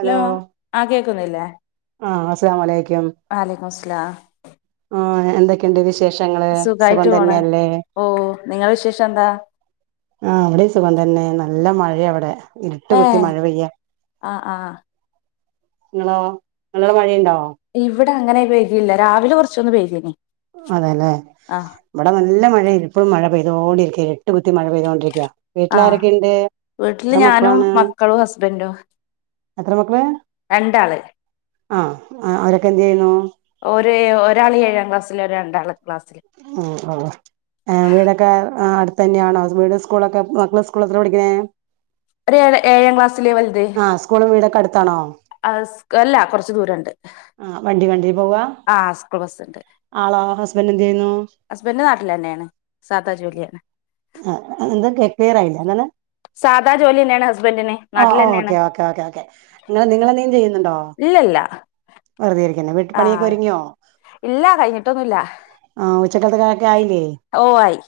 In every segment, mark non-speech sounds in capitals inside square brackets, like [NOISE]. Hello ആഹ് കേക്കുന്നില്ലേ ആഹ് അസ്സലാമു അലൈ വഅലൈക്കും അസ്സലാം ആഹ് എന്തൊക്കെയുണ്ട് വിശേഷങ്ങള് സുഖം പോണ് തന്നെയല്ലേ ഓ നിങ്ങളെ വിശേഷം എന്താ ആഹ് അവ്ടെയും സുഖം തന്നെ നല്ല മഴയ അവ്ടെ ഇരുട്ട് ഏ കുത്തി മഴ പെയ്യ ആ ആ നിങ്ങളോ നിങ്ങള് മഴയുണ്ട ഇവിടെ അങ്ങനെ പൈതില്ല രാവിലെ കുറച്ചൊന്നു പെയ്യും അതെല്ലെ ഇവിടെ നല്ല മഴ ഇരിപ്പോഴും മഴ പെയ്യും തോണ്ടിരിക്ക എട്ടുത്തി മഴ പെയതുകൊണ്ടരിക്കുക ആ വീട്ടിൽ ആരൊക്കെുണ്ട് വീട്ടില് എത്ര ഞാനും മക്കളാണ് മക്കളും ഹസ്ബൻഡും എത്ര മക്കള് രണ്ടാള് ആഹ അവരൊക്കെ എന്ത് ചെയ്യുന്നു ഒരു ഒരാൾ ഏഴാം ക്ലാസ്സൽ ഒരു രണ്ടാം ക്ലാസ്സിൽ ഓ ഓ വീടൊക്കെ അടു തന്നെയണോ മീഡിൽ സ്കൂളൊക്കെ മക്കള സ്കൂള പഠിക്കണേ ഒരു ഏ ഏഴാം ക്ലാസ് ആഹ് സ്കൂളും വീടൊക്കെ അടുത്താണോ ആ അല്ല കൊറച്ച് ദൂരംണ്ട് ആഹ് വണ്ടി വണ്ടി പോവാ ആഹ് സ്കൂൾ ബസ്ണ്ട് ആളോ ഹസ്ബൻഡ് എന്ത് ചെയ്യുന്നു ഹസ്ബൻഡ് നാട്ടിൽ തന്നെയാണ് സാദാ ജോലിയാണ് ആഹ എന്തുംക്ലിയറായില്ല എന്താണ് സാദാ ജോലി തന്നെയാണ് ഹസ്ബൻഡിന് ഓ നാട്ടിലെന്നെയാണ് ഓക്കെ ഓക്കേ ഓക്കെ ഓക്കെ നിങ്ങ നിങ്ങളെന്തെങ്കിലും ചെയ്യുന്നുണ്ടോ ഇല്ലല്ല വെറുതെ ഇരിക്കുന്നു ആ വിട്ടുപ്പണിയൊക്കെ ഒരുങ്ങിയോ ഇല്ല കഴിഞ്ഞിട്ടൊന്നുമില്ല ആ ഉച്ചക്കത്തെ കാര്യ ഓ ആയി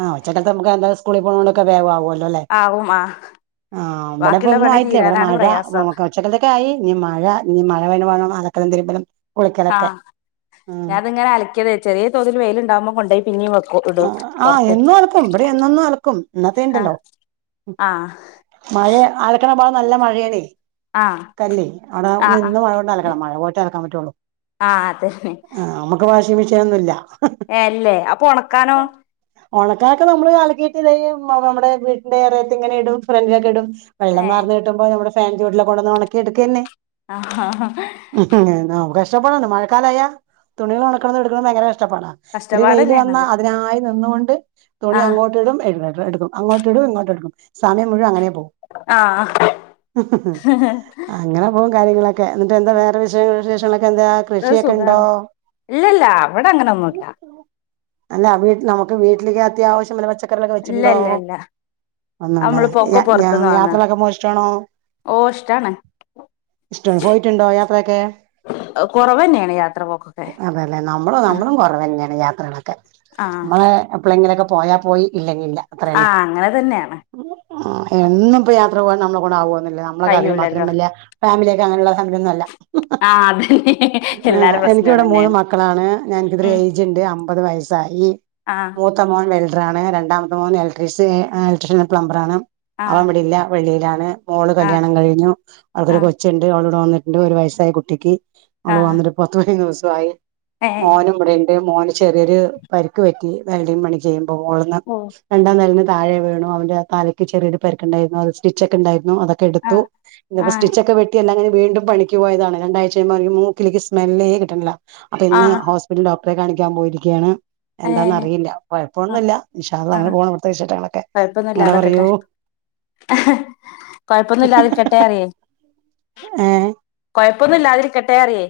ആ ഉച്ചക്കത്തെ നമുക്ക് സ്കൂ ളി പോണൊണ്ടൊ ക്കെ വേഗാവൂലോ ആ ഉം ആ [INAUDIBLE] ആഹ് ഇവിടെ ഇപ്പൊ ബാക്കിയുള്ള ഒന്നും പണി ആയിട്ടില്ല ഇവിടെ തീരാനാണ് മഴ ഉ പ്രയാസം ച്ചക്കത്തൊക്കെ ആയി നീ മഴ നീ മഴ [UNINTELLIGIBLE] അതൊക്കെ കു ന്തരിപ്പടം ആഹ് ഞാനത് ഇങ്ങനെ അലിക്കതെ ചെറിയ തോതിൽ വെയിലുണ്ടാവുമ്പോ കൊണ്ടോയി പിന്നെയും വെക്കും ആ ഇടും ആഹ് പൊറത്ത് എന്നും അലക്കും ബിടെ എന്നൊന്നും അലക്കും ആഹ് ഇന്നത്തേണ്ടല്ലോ ആഹ് മഴഅലക്കണപ്പാ നല്ല മഴയാ ണേ ആഹ് കല്ലി അവിടെ ആഹ് ആഹ് നിന്ന് മഴ കൊണ്ട് അലക്കണം മഴ പോട്ടെ അലക്കാൻ പറ്റുള്ളു ആഹ് അതന്നെ മെഷീൻ ഒന്നുമില്ല ഏ അല്ലേ അപ്പൊ ഉണക്ക ക്കാനോ പണക്കൊക്കെ നമ്മള് അല്കിയിട്ട്ത നമ്മുടെ വീടിന്റെഎറയത്തെ ഇങ്ങനെ ഇടും ഫ്രണ്ട്ലൊക്കെ ഇടും വെള്ളം ഏഹ് വാറ്ന്ന് കിട്ടുമ്പോ നമ്മ ഫാൻ ചോട്ടില കൊണ്ടന്ന് ഉണക്കിടുക്കെന്നെ ഹ ഹാ ഹേ [UNINTELLIGIBLE] മഴക്കാലായ തുണികൾ ഉണക്ക എടുക്കണ ഭയങ്കരഷ്ടപ്പാടാ ഇത്തിരി വെയിൽ വന്ന കഷ്ടപ്പാടന്നെയാണത് അതിനായി നിന്നോണ്ട് തുണി ആഹ് അങ്ങോട്ട് ഇടും എടുതും അങ്ങോട്ട് ഇടും ഇങ്ങോട്ടെടുക്കും സമയം മുഴുവ അങ്ങനെ ആഹ് ഹ് ഹ് ഹ് അങ്ങനെ പോ - കാര്യങ്ങളൊക്കെ ന്നിട്ട് എന്താ വേറെ വിശേഷം ത്ര സുഖാണ് ഇല്ല ഇല്ല അവിടെ അങ്ങനൊന്നുല്ല അല്ല വീട്ട നമുക്ക് വീട്ടിൽ ക്ക് അത്യാവശ്യംള്ളെ പച്ചക്കറിളോക്കെ ഇല്ല വെച്ചിട്ടുണ്ടോ ഇല്ല ഇല്ല ഒന്നല്ലത നമ്മളിപ്പോ ഒക്കെ പൊറത്ത്ന്ന് വാങ്ങാ യാത്രകൊക്കെ പോണ ത് ഇഷ്ടാണോ ഓ ഇഷ്ടാണ് ഇഷ്ടമാണ് പോയിട്ടുണ്ടോ യാത്രയൊക്കെ കൊറവന്നെയാണ് യാത്ര പോക്കൊക്കെ അതല്ലേ നമ്മളും ആഹ് നമ്മളും കുറവെ ന്നെയാണ് യാ- യ ത്രളൊക്കെ ആഹ് നമ്മളെ എപ്പോളെങ്കിലൊക്കെ പോയാപോയി ഇല്ലഞ്ഞില്ല അത്ര തന്നെ ആഹ് അങ്ങനെ തന്നെയാണ് ആ എന്നും പ്പോ യാത്ര പോകാൻ നമ്മളെ കൊണ്ടാവൊന്നില്ല നമ്മൾക്ക അതിന് കഴിയൂലല്ലോ മാത്രം വല്ല ഫാമിലിയൊക്കെ അങ്ങ നെയുള്ള സംഘയൊന്നുമല്ല ആ അതന്നെ ഹ് ഹ് ആ എല്ലാരെ പ്രശ്നം എനിക്കിവിടെ മൂന്ന് അതന്നെയാണ് മക്കളാണ് ഞാൻക്കിത്ര ഉം ഏയ്ജ്ണ്ട് അമ്പ - മുപ്പത് വയസായി ആ മൂത്തമോൻ - ഒരാണ് രണ്ടാമത്തെ മോന് ഇലക്ട്രി ഇലക്ട്രിഷ്യൻ പ്ലംബർ ആണ് ആ അവന് ഇ വിടെയില്ല വെളിയിലാണ് മോള് ആ കല്യാണം കഴിഞ്ഞു ആ അവൾക്കൊരു കൊച്ചുണ്ട് അവള് വ ന്നിട്ടുണ്ട് ഒരു വയസ്സായി കുട്ടിക്ക് ആ അവള് വന്ന്ട്ട് പത്തു പതിനൊന്നു ദിവസമായി ഏ മോനും ഇവടെണ്ട് മോന് ചെറിയൊരു പരിക്ക് പറ്റിവെൽഡിങ് പണി ചെയ്യുമ്പോ മോളിന്ന് ഓ രണ്ടാം നെലന്ന് താഴ വീണു അവന്റെ തലക്ക് ചെറിയൊ രു പരുക്ക് ഉണ്ടായിരുന്നു അത് സ്റ്റിച്ചൊ ക്കെ ഉണ്ടായിരുന്നു അതൊക്കെ ആ എടുത്തു ആ സ്റ്റിച്ചൊക്കെ വെട്ടി എല്ലാം കഴിഞ് വീണ്ടും പണിക്ക് പോയതാണ് രണ്ടാഴ്ചെയ്യുമ്പോ അവനിക് മൂക്കിൽ ക്ക് സ്മെല്ലേ കിട്ട്ണില്ല അപ്പൊ ആ ഇന്ന് ഹോസ്പിറ്റൽ ഡോ - ഡോക്ടറെ കാണിക്കാൻ പോയിരിക്കുകയാണ് ഏ എന്താന്ന്അറിയില്ല ആ കുഴപ്പമൊന്നും ഇല്ല ഇന്ഷാ അല്ലാഹ് ആ അങ്ങനെ പോണ് ഇവിടത്തെ വിശേഷണങ്ങളിക്ക് ചേട്ടങ്ങളൊക്കെ അങ്ങനെ പറയൂ ഹ് കൊഴപ്പൊന്നുംല്ലാതിരിക്കട്ടെ റിയ ഏ ഴപ്പൊന്നുല്ലാതിരിക്കട്ടെ അറിയേ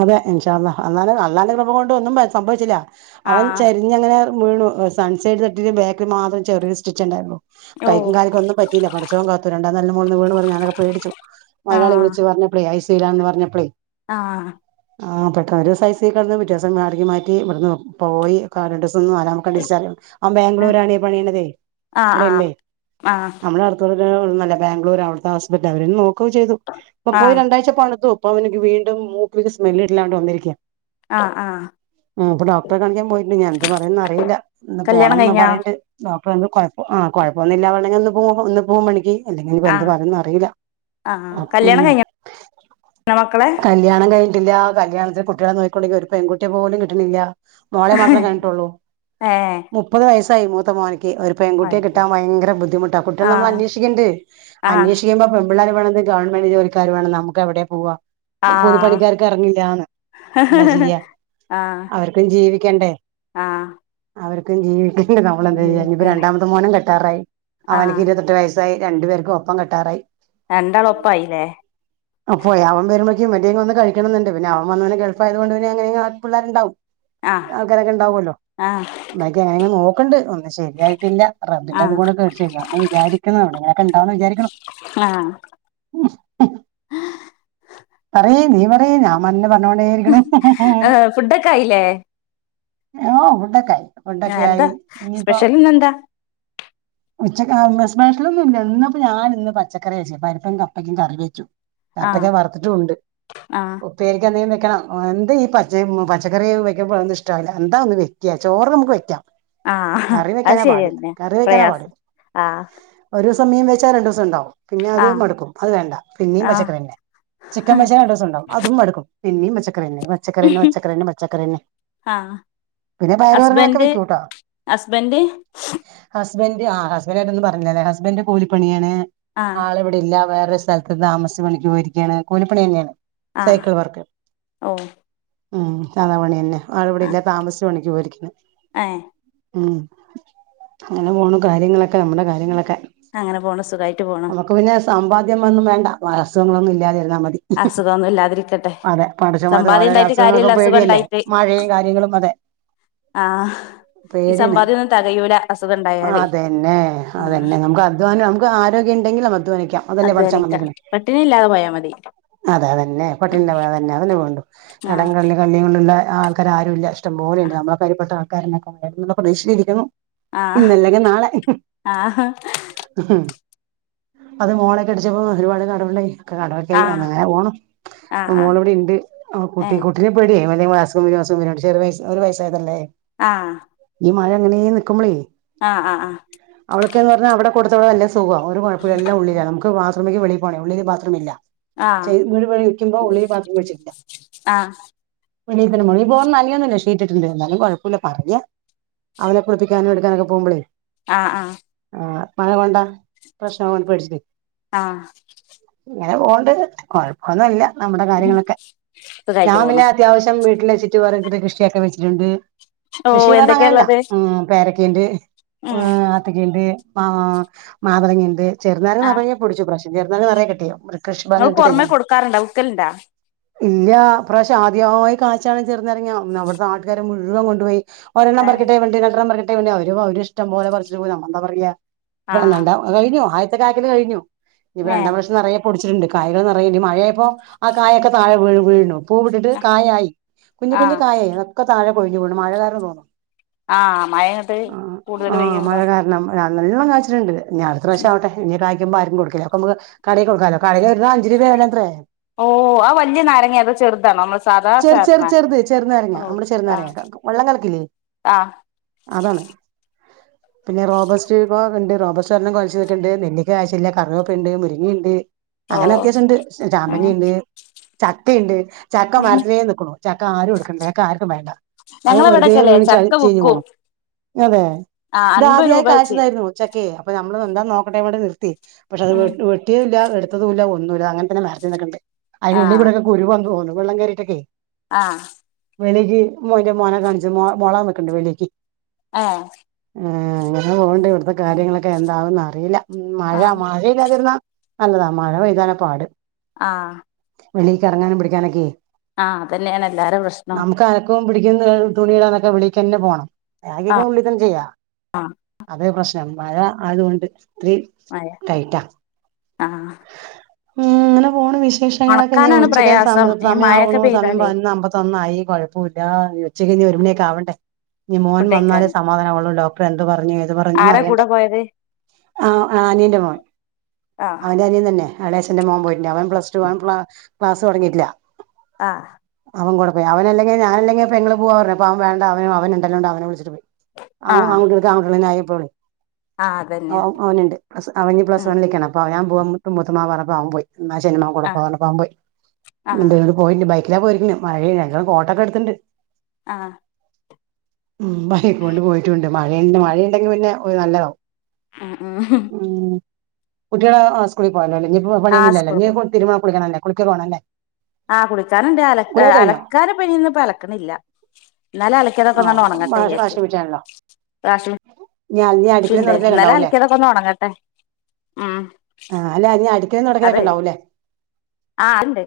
അതെ ഇൻഷാ അല്ലാഹ് അല്ലാന്റെ ക്ര പ കൊണ്ട് ഒന്നും സംഭവിച്ചില്ല ആ അവൻ ചരിഞ്ഞങ്ങനെ വീണു സൺസൈഡ് തട്ടിട്ട് ബേക്കി മാത്രം ചെറിയ സ്റ്റിച്ചിംഗ് ഉണ്ടായിന്നു ഓ കൈക്കും കാലിക്കും ഒന്നും പറ്റില്ല പടച്ചോൻ കാത്തു രണ്ടാം നെലടെ മോളിന്ന് വീണ് പറഞ്ഞ് ഞാനൊക്കെ പേടിച്ചു ആ മൊതലാളി വിളിച് പറഞ്ഞപ്പൊ ശീലാന്ന് പറഞ്ഞപ്പളേ ആഹ് ആ പെട്ടൊ ഒരു ദിവസം ഐസി കിടന്ന് പിറ്റേസം വാർവിക്ക് മാറ്റി ഇവിടുന്ന് പോയി കാലണ്ട് ന്നല്ല നമക്ക്റിയാം അവ ഏ, ബാംഗ്ലൂരാണ് ഈ പണിയണതേ ആ ആ ഇവിടെയല്ലേ ആ നമ്മള അടുത്തോടെ ന്നല്ല ബാംഗ്ലൂർ അവിടുത്തെ ഹസ്ബൻന് അവരും നോക്കയും ചെയ്തു ഇപ്പൊ ആ പോയി രണ്ടാഴ്ച പണുത്തു. അപ്പ അവനിക്ക് വീണ്ടും മൂക്കക്ക് സ്മെല്ല് ഇില്ലാണ്ട് ഇരിക്ക് ആഹ് ആഹ് ആ ഇപ്പൊ ഡോക്ടറെ കാണിക്കാൻ പോയിട്ടു ഞാൻ എന്ത് പറയന്ന് അറിയില്ല ഇന്ന് കല്യാണം പോണംന്ന് കഴിഞ്ഞാ പറയണ്ട് അപ്പന്ന് കുഴപ്പ കൊഴപ്പൊന്നില്ല വള്ളെ ഒന്ന് പോ ഒന്ന് പോകും പണിക്ക് അല്ലെങ്കിൽനി ആ എന്ത് പറയന്നും അറിയില്ല ആ ഉം കല്യാണം - - കഴിഞ്ഞോ മക്കളെ കല്യാണം കഴിഞ്ഞിട്ടില്ല കല്യാണത്തിൽ കുട്ടികളെ നോക്കിക്കുണ്ടെങ്കിൽ ഒരു പെൺകുട്ടിയെ പോലും കിട്ടണില്ല. മോളെ മാത്രേ കഴിഞ്ഞിട്ടുള്ളൂ ഏ മുപ്പത് വയസ്സായി മൂത്ത മോന് ഒരു പെൺകുട്ടിയെ അയ്യോ കിട്ടാ ഭയങ്കര ബുദ്ധിമുട്ട് കുട്ടികൾ ആ നമ്മൾ അന്വേഷിക്കേണ്ട് ആ അന്വേഷിക്കുമ്പോ പിള്ളേർ വേണ ഗവൺമെന്റ് ജോലിക്കാർ വേണം നമുക്കെവിടെ പോവാ. ആ കൂലിപ്പണിക്കാർ എന്താ ചെയ്യ ആഹ് അവർക്കും ജീവിക്കണ്ടേ? ആഹ് അവർക്കും ജീവിക്കണ്ട് നമ്മളെന്താ ചെയ് ജീവിക്കന്നെ രണ്ടാമത്തെ മോനും കെട്ടറായി അവനക്ക് ആഹ് ഇരുപത്തെട്ട് വയസ് - - രണ്ട് പേർക്കും ഒപ്പം കെട്ടാറായി രണ്ടാളും ഒപ്പായില്ലേ അപ്പ അവൻ വരു ന്ന് കഴിക്കണ്ട്ന്നെ അവ വെ ഗൾഫായത് കൊണ്ട് അങ്ങനെ പിള്ളേരുണ്ടാവും. ആഹ് ആൾകാരൊക്കെ ഇണ്ടാവല്ലോ ആഹ് മക്കെ നോക്കണ്ട് ശരിയായിട്ടില്ല റബിന്റെ അത് ആഹ് കൂടെ കഴിച്ചില്ലന്ന് വിചാരിക്കുന്ന നിങ്ങനൊക്കെ ഉണ്ടാവന്ന് വിചാരിക്കണ ഉ [INAUDIBLE] പറയ് നീ പറയ് ഞാൻ മന്നെ പറ - - ഞ്ഞോടരിക്കണ [UNINTELLIGIBLE] ഏഹ് ഫുഡൊക്കെ ആയില്ലേ ഫുഡൊക്കെ ആയി ഫുഡൊക്കെ എന്താ ആയി ഇനിയിപ്പോ സ്പെഷ്യൽ ഇന്നെന്താ പച്ച മെ സ്പെഷലൊന്നും ഇല്ല ഇന്നപ്പോ ഞാന് ഇന്ന് പച്ചക്കറി വെച്ച് പരിപ്പം കപ്പയ്ക്കും കറി വെച്ചു. ആഹ് കപ്പക്കാ വറുത്തിട്ടും ഉണ്ട് ആഹ് ഉപ്പായിരിക്കാന്ത വയ്ക്കണം എന്താ ഈ പച്ച പച്ചക്കറി വയ്ക്കുമ്പഴൊന്നും ഇഷ്ടവല്ല എന്താ ഒന്ന് വയ്ക്കുക ചോറ് നമുക്ക് വയ്ക്കാം. ആഹ് കറി അത് വെക്കാന പാട് ശരിയന്നെ കറി വെക്കാന പാട് പ്രയാസം ആഹ് ഒരു സമയം വച്ചാ രണ്ട് ദിവസം ഉണ്ടാവും. പിന്നെ അത് ആഹ് മടുക്കും അത് വേണ്ട പിന്നെയ ആഹ് പച്ചക്കറിെ ചിക്കൻ വെച്ച രണ്ടൂസം ഉണ്ടാവും അതും മടുക്കും. പിന്നീ പച്ചക്കറിന്നേ പച്ചക്കറിന്നെ പച്ചക്കറിന്നെ പച്ചകറിന്നെ ആഹ് പി - പിന്നെ പയർവർ കങ്ങളൊക്കെ വെക്കൂട്ടാ അത് [UNINTELLIGIBLE] ഹസ്ബൻറ് ആ ഹസ്ബന്റ് ആയിട്ട് ഒന്നുംപറഞ്ഞല്ലേ ഹസ്ബൻ്റ്ന് കൂിപ്പണിയാണ് ആഹ് ആൾ ഇവിടെല്ല. വേറെ സ്ഥലത്ത് താമസിച്ച് പണി പോയിരിക്കുകാണ് കൂലിപ്പണി തന്നെയാണ്. ആഹ് സൈക്കിൾ വർക്ക് ഓ ഉം സാതാ പണിയന്നെ ആള് ഇവിടെ ആഹ് ഇല്ല താമസിച്ച് പണിക്ക് പോയിരിക്കാണ്. ഏഹ് ഉം അങ്ങനെ പോന്നു കാര്യങ്ങളൊക്കെ നമ്മടെ കാര്യങ്ങളൊക്കെ. അങ്ങനെ പോണ് സുഖമായിട്ട് പോണ് ആദ്യമൊന്നും വേണ്ട അസുഖങ്ങളൊന്നും ഇല്ലാതിരുന്നാ മതി. അസുഖൊന്നും ഇല്ലാതിരിക്കട്ടെ അതെ പണ്ട്ച്ചമാത് സമ്പാദ്യം ഓരോര ഇണ്ടായിട്ട് അസുഖങ്ങളൊക്കെ കാര്യല്ല അസുഖം പേടിയല്ലേ ഇണ്ടായിട്ട് മഴയും കാര്യങ്ങളും അതെ ആഹ് ഈ പേടിയാണ് സമ്പാദ്യൊന്നും തെകയൂല അസുഖം ഉണ്ടായാല് അതന്നെ ആഹ് അതന്നെ നമുക്ക് അധ്വാനം നമുക്ക് ആരോഗ്യ ണ്ടങ്കില് അധ്വാനിക്കാ അതല്ലെ പടചോൻ അധ്വാനിക്ക പറഞ്ഞേക്ണെ പട്ടിണി ഇല്ലാതെ പോയാ മതി അതെ അതെ പട്ടിണില്ല [UNINTELLIGIBLE] അതെന്യാ വേണ്ടു കടം ആഹ് കള്ളി കല്ലി [UNINTELLIGIBLE] ഉള്ള ആൾക്കാരുംഇല്ല ഇഷ്ടംപോലെയ്ണ്ട്. നമ്മള കരുയപ്പെട്ട ആൾക്കാരെക്കെക്കെ ഭീഷിരിക്കുന്നു. ആഹ് ഇന്നല്ലങ്കി നാളെ. ആഹ് അത് മോളൊ കെട്ടിച്ചപ്പോ ഒരുപാട് കടവുണ്ടായി കടവൊക്കായി ആഹ് അങ്ങനെ പോണു ആഹ് ഇപ്പം ആഹ് മോളിവിടെ ഇണ്ട് ഏ കുട്ടി ഏഹ് കുട്ടിനെ പേടി [UNINTELLIGIBLE] ഒരു വയസായതല്ലേ ആ മഴ അങ്ങനെയ നിക്കുമ്പളേ അവളൊക്കന്ന് പറഞ്ഞാ അവിടെ കൊടുത്തോളല്ല ത്തു പോവാ ഒരു കുഴപ്പല്ല എല്ലാം ഉളളിലാ നമുക്ക് ബാത്റൂമേക്ക് വെളി പോണേ ഉള്ളില് ബാത്റൂം ഇല്ല. ആഹ് [UNINTELLIGIBLE] ഇപ്പൊ ഉളളില് ബാത്റൂം വെച്ചിട്ടില്ല ആഹ് വെളീത്തന്നെ മോളിപ്പോ നനയൊന്നുല്ല ഷീറ്റ്ട്ടിട്ടുണ്ട് എന്നാലും കുഴപ്പമില്ല പറയാ അവനെ കുളിപ്പിക്കാനും എടുക്കാനൊക്കെ പോകുമ്പോളേ ആ ആ ആ മഴ കൊണ്ടാ പ്രശ്നാകും പേടിച്ചിട്ട് ആ ഇങ്ങനെ പോകണ്ട് കുഴപ്പൊന്നും ഇല്ല നമ്മുടെ കാര്യങ്ങളൊക്കെ സുഖായിട്ട് ഞാൻ പോണു പിന്നെ അത്യാവശ്യം വീട് [UNINTELLIGIBLE] കൃഷിയൊക്കെ വെച്ചിട്ടുണ്ട്. ഓഹ് കൃഷിന്ന് പറഞ്ഞ എന്തൊക്കെയാ അങ്ങനല്ല ഉള്ളത് പേര ക്കണ്ട് ഉം ആത്തക്കയിണ്ട് മാ മാതളങ്ങ ഇണ്ട് ചെറുനാരങ്ങ നിറയെ പിടിച്ചു ഇപ്രാവിശ്യം ചെറുനാരങ്ങ നിറയെ കിട്ടി നിങ്ങള് പുറമെ കൊടുക്കാറുണ്ടാ വിക്കലുണ്ടാ ഇല്ല ഇപ്രാവിശ്യം ആദ്യമായി കായ്ച്ചാണത് ചെറുനാരങ്ങ അവിടുത്തെ നാട്ടുകാരെ മുഴുവൻ കൊണ്ട് പോയി ഒരെണ്ണം ഏഹ് പറിക്കട്ടെ രണ്ടെട്ടണം പറക്കട്ടെ അവര് അവര് ഇഷ്ടം പോലെ പറിച്ചിട്ടു പോയി നമ്മ എന്താ പറയാ ആഹ് കഴിഞ്ഞു ആദ്യത്തെ കായ്കിൽ കഴിഞ്ഞു ഇനിപ്പോ രണ്ടാം ഏഹ് വർഷം നിറയ പൊടിച്ചിട്ടുണ്ട് കായകൾ നിറയെ ഇനി മഴയായപ്പോ ആ കായൊക്കെ താഴെ വീണു വീണു പൂവിട്ടിട്ട് കായായി കുഞ്ഞ് കുഞ്ഞ് ആഹ് കായായി അതൊക്കെ താഴെ കൊഴിഞ്ഞുവീണു മഴ കാരണാ തോന്നുണു ആഹ് മഴ അങ്ങട്ട് കൂടുതൽ പെയ്യുമ്പോ അ നല്ലണം കായിച്ചിട്ടുണ്ട് ഇനി അടുത്ത പ്രശം ആവട്ടെ ഇനി കായക്കുമ്പം ആർക്കും കൊടുക്കില്ല അപ്പോ നമക്ക് കടയി കൊടുക്കാലോ കടയിൽ ഒരെണ്ണം അഞ്ച് രൂപ വേലത്രേ ഓ ആ വല്യ നാരങ്ങയാ അത് ചെറുതാണോ അ ചെറ് ചെറ് ചെറ്ത് ചെർ നാരങ്ങാ നമ്മള് ചെർ ആഹ് നാരങ്ങാ വെള്ളം കലക്കില്ലേ ആഹ് അതാണ് പിന്നെ റോബസ്റ്റ് പ്പോ ണ്ട് റോബോസ്റ്റ് ല്ലാം കൊലച്ചു നിക്ക്ണ്ട് നെല്ലിക്ക കാഴിച്ചില്ല കറിവപ്പ്ണ്ട് മുരിങ്ങണ്ട് ഓ അങ്ങനെ അത്യാഷണ്ട് ഉം ചാമ്പങ്ങണ്ട് ചക്ക ഇണ്ട് ചക്ക മരത്തിനേ നിക്ക്ണു ചക്ക ആരും എടുക്കണ്ടാ ചക്ക ആർക്കും വേണ്ട അത് വെറ്തെ ഞങ്ങളവിടൊക്കെല്ലേ വീണ് ചക്ക ചദഞ് ചീഞ്ഞ് വിക്കും പോണം അതെ ആ ഇത് അൻപത് ആദ്യായി രൂപ വെച്ച് കാഴ്ചതായിരുന്നു ച്ചക്കെ അപ്പൊ നമ്മള് എന്താന്ന് നോക്കട്ടേന്ന് നി പക്ഷെ അത് ഉം വെട്ട് വെട്ടിയതുല്ല എടുത്തതുല്ല ഒന്നുല്ല അദങ്ങനെ തന്നെ മരത്തിൽ നിക്ക്ണ്ട് ആ അയിനുള്ള്‌ക്കുടെക്കെ കുരു വന്നു തോന്നുന്നു വെള്ളം കേറിട്ടൊക്കെ ആഹ് വെളിക്ക് ഒരു മോനേ കാണിച്ച് മോളാ [UNINTELLIGIBLE] വെളിക്ക് ആഹ് എ ങ്ങനെ പോവ്ണ്ട് ഇവിടത്തെ കാര്യങ്ങളൊക്കെ എന്താവുന്നറിയില്ല മഴ ആ മഴയില്ലാതിര്ന്നാ നല്ലതാ മഴ പൈതാലാ പാട് ആഹ് വെളീക്ക് എറങ്ങാനും പിടിക്കാനൊക്കെ ആഹ് അതന്നെണ് എല്ലാരെ പ്രശ്നം ടിക്കുന്ന തുണിയിടാനൊക്കെ വേളിക്കന്നേ പോണം ആ ബാക്കിയോക്കെ ഉള്ളി തന്നെ ചെയ്യ ആ അതേ പ്രശ്ന മഴ അതുകൊണ്ട് ഇത്തിരി മഴ ട്ടയ്റ്റാ ആ ഉം ങ്ങനെ പോണ് വിശേഷങ്ങളൊക്കെ ഞ്ഞി ഒണക്കാനാണ് ഉച്ചക്ക് പ്രയാസം സമ ഈ മഴൊക്കെ സമയമാവണു സമയം പെയ്താലേ പതിനൊന്നേ അമ്പത്ത ഒന്നായി കുഴപ്പോല്ല ഉച്ച കഴിഞ്ഞ് ഒരു മണിയൊക്ക ആാവണ്ടേ ഞ്ഞി മോൻ ഫുഡ് വന്നാലേ കഴിക്കാന് സമാധാന വോള്ളു ഡോക്ടർ എന്തു പറഞ്ഞു ഏത് പറഞ്ഞുന്ന് ആരാ അറിയണ്ടേ കൂടെ പോയത് ആ ആ അനിയന്റെ മോൻ ആ അവന്റെ അനിയ തന്നെ ആളേശന്റെ മോൻ പോയിട്ട്ണ്ട് അവ പ്ലസ് ടു വൺല ക്ലാസ് തോ ടങ്ങിട്ടില്ല ആ അവം കൂടെ പോയി അവനല്ലെങ്കി ഞാനല്ലെങ്കിപ്പെങ്ങള് പോവാ പറഞ് അപ്പോ അവ വെണ്ട അവനണ്ടല്ലോ അവനെ വിളിച്ചി ട്ട് പോയി അഊ ആ ആൺകുട്ട്യാൾക് അൺകുട്ട്യാളന്നായി ഇപ്പോള്. ആ ഔ അതന്നെ ഔ അവ്നുണ്ട്. പ്ലസ് അവന് പ്ലസ് ഉം വണ്ണിലേക്കാണ്. അപ്പൊ അവനാ പോവുമ്പത്ത് മുത്തുമ്മാ പറപ്പ അവൻ പോയി. എന്നാ ശെരിന്നാവങ്കൂടെ ആ പോവാർന്നപ്പോ അവൻ പോയി. ആ ൻ്റേൽ ഒരു പോയിന്റ് ബൈ ക്കിലാ പോയിരിക്ണ് മഴേണ് രണ്ടാൾ കോട്ടൊക്കെടുത്തിണ്ട്. ആ മ് ബൈക്കോണ്ട് പോയിട്ടുണ്ട് മഴ മഴ ഇണ്ടെങ്കി പിന്നെ ഓല് നല്ലതാവും. ആ ആഹ് കുട്ട്യാൾ അ സ്കൂളിൽ പോയാലോല്ലേ, ഞ്ഞ് പോ ആ പണിയൊന്നല്ലലേ, സ്കൂള് ഞ്ഞ്തിരുമാ കുളിക്കണല്ലേ കുളിക്കൊക്കെ വാണം ല്ലേ? ആഹ് കുളിച്ചാന്ണ്ട്, അല അലക്കാനിപ്പോ നിയിന്ന്പ്പോ അലക്കണില്ല. ഇന്നലെ അലക്കിയതൊക്കെ ഓ ഒന്നട് ഒണങ് വാഷ് വാഷിമിഷാണല്ലോ. വാശി ഷുണ്ട് തുടക്കലൊക്കെ ഇന്നലെ ഉണ്ടാവൂല്ലേ അലക്കിയതൊക്കെ ഒന്നൊണങ്ങട്ടെ. ആ അല്ല ഇനി അടിക്കലും തൊടക്കലൊക്കെ അതെ ഉണ്ടാവുല്ലേ? ആ അണ്ട്.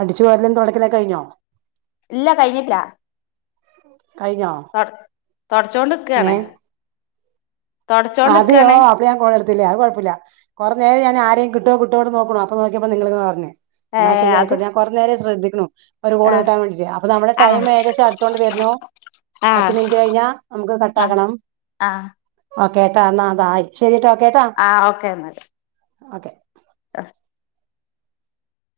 അടിച്ചു വാരലും തൊടക്കലെക്കെ കഴിഞ്ഞോ? ഇല്ല കഴിഞ്ഞിട്ല്ല. കഴിഞ്ഞോ തൊട് തൊട്ച്ചോണ്ട്ക്കാണ്. ഏഹ് അതെയോ അപ്പൊ ഞാൻ കോളെടുത്തില്ലേ അ കൊഴപ്പല്ല, കൊറ് നേരായി ഞാൻ ആര് കിട്ടോ കിട്ടോ ടെ നോക്ക്ണു അപ്പ നോക്കിയപ്പോ നിങ്ങള്ങ്ങ് പറഞ്ഞെ, ഏ ന്നാ ശരി അത് ആയിക്കോെട്ടെ ഞൻ കുറേ നേരായി ശ്രദ്ധി ഒരു ഗോൾ ആ കിട്ടാൻ വേണ്ടീട്ട് അപ്പൊ നമ്മളെ ആ ടൈം ഏദേശം അടുത്തോണ്ട് വരുന്നു. ആ പത്ത് മിനിറ്റ് കഴിഞ്ഞാ നമുക്ക് കട്ടാക്കണം. ആ ഓക്കെ ട്ടാ ന്നാ അതായി ശരി ട്ടോ. ആ ഓക്കെ എന്നാല്. ഓക്കെ ആഹ്.